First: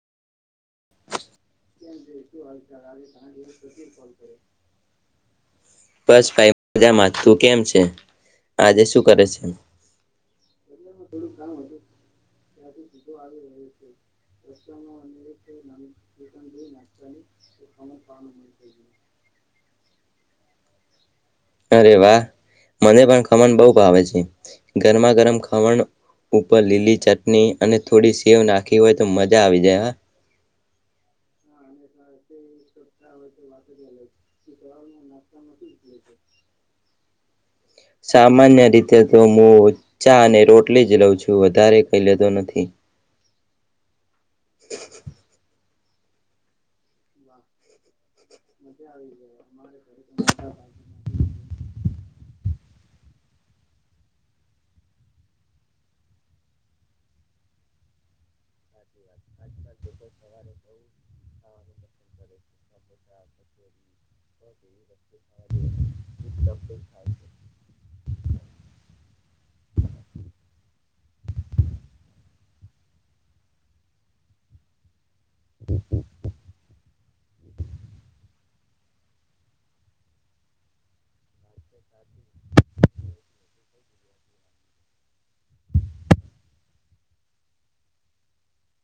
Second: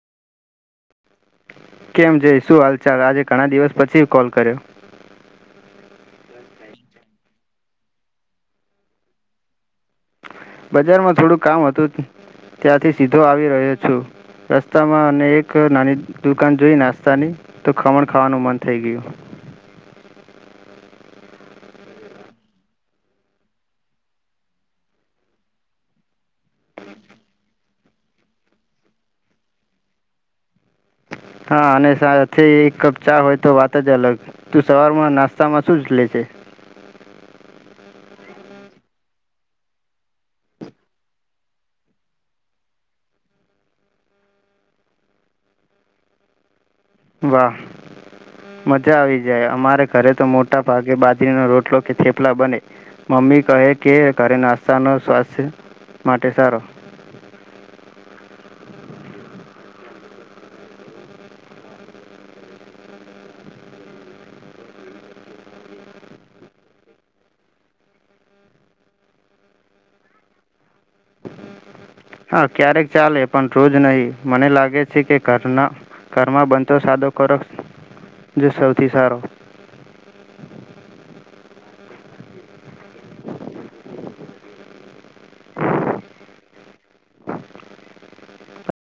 કેમ જઈ શું હાલ ચાલ આજે ઘણા દિવસ પછી કોલ કર્યો બસ ભાઈ મજામાં તું કેમ છે આજે શું કરે છે બજારમાં થોડુંક કામ હતું ત્યાંથી સીધો આવી રહ્યો છું રસ્તામાં અને એક નાની દુકાન જોઈ નાસ્તાની તો ખમણ ખાવાનું મન થઈ ગયું અરે વાહ મને પણ ખમણ બહ ભાવે છે ગરમા ગરમ ખમણ ઉપર લીલી ચટણી અને થોડી સેવ નાખી હોય તો મજા આવી જાય હ હા અને સાથે એક કપ ચા હોય તો વાત જ અલગ તું સવારમાં નાસ્તામાં શું જ લે છે સામાન્ય રીતે તો હું ચા અને રોટલી જ લઉં છું વધારે કહી લેતો નથી વાહ મજા આવી જાય અમારે ઘરે તો મોટા ભાગે બાજરીનો રોટલો કે થેપ ઉપલા બને મમ્મી કહે કે ઘરે નાસ્તાનો સ્વાસ્થ્ય માટે સારો [inaudible] હા ક્યારેક ચાલે પણ રોજ નહીિ મને લાગે છે કે કર્મા બંધ તો સાદો કરો જો સૌથી સારો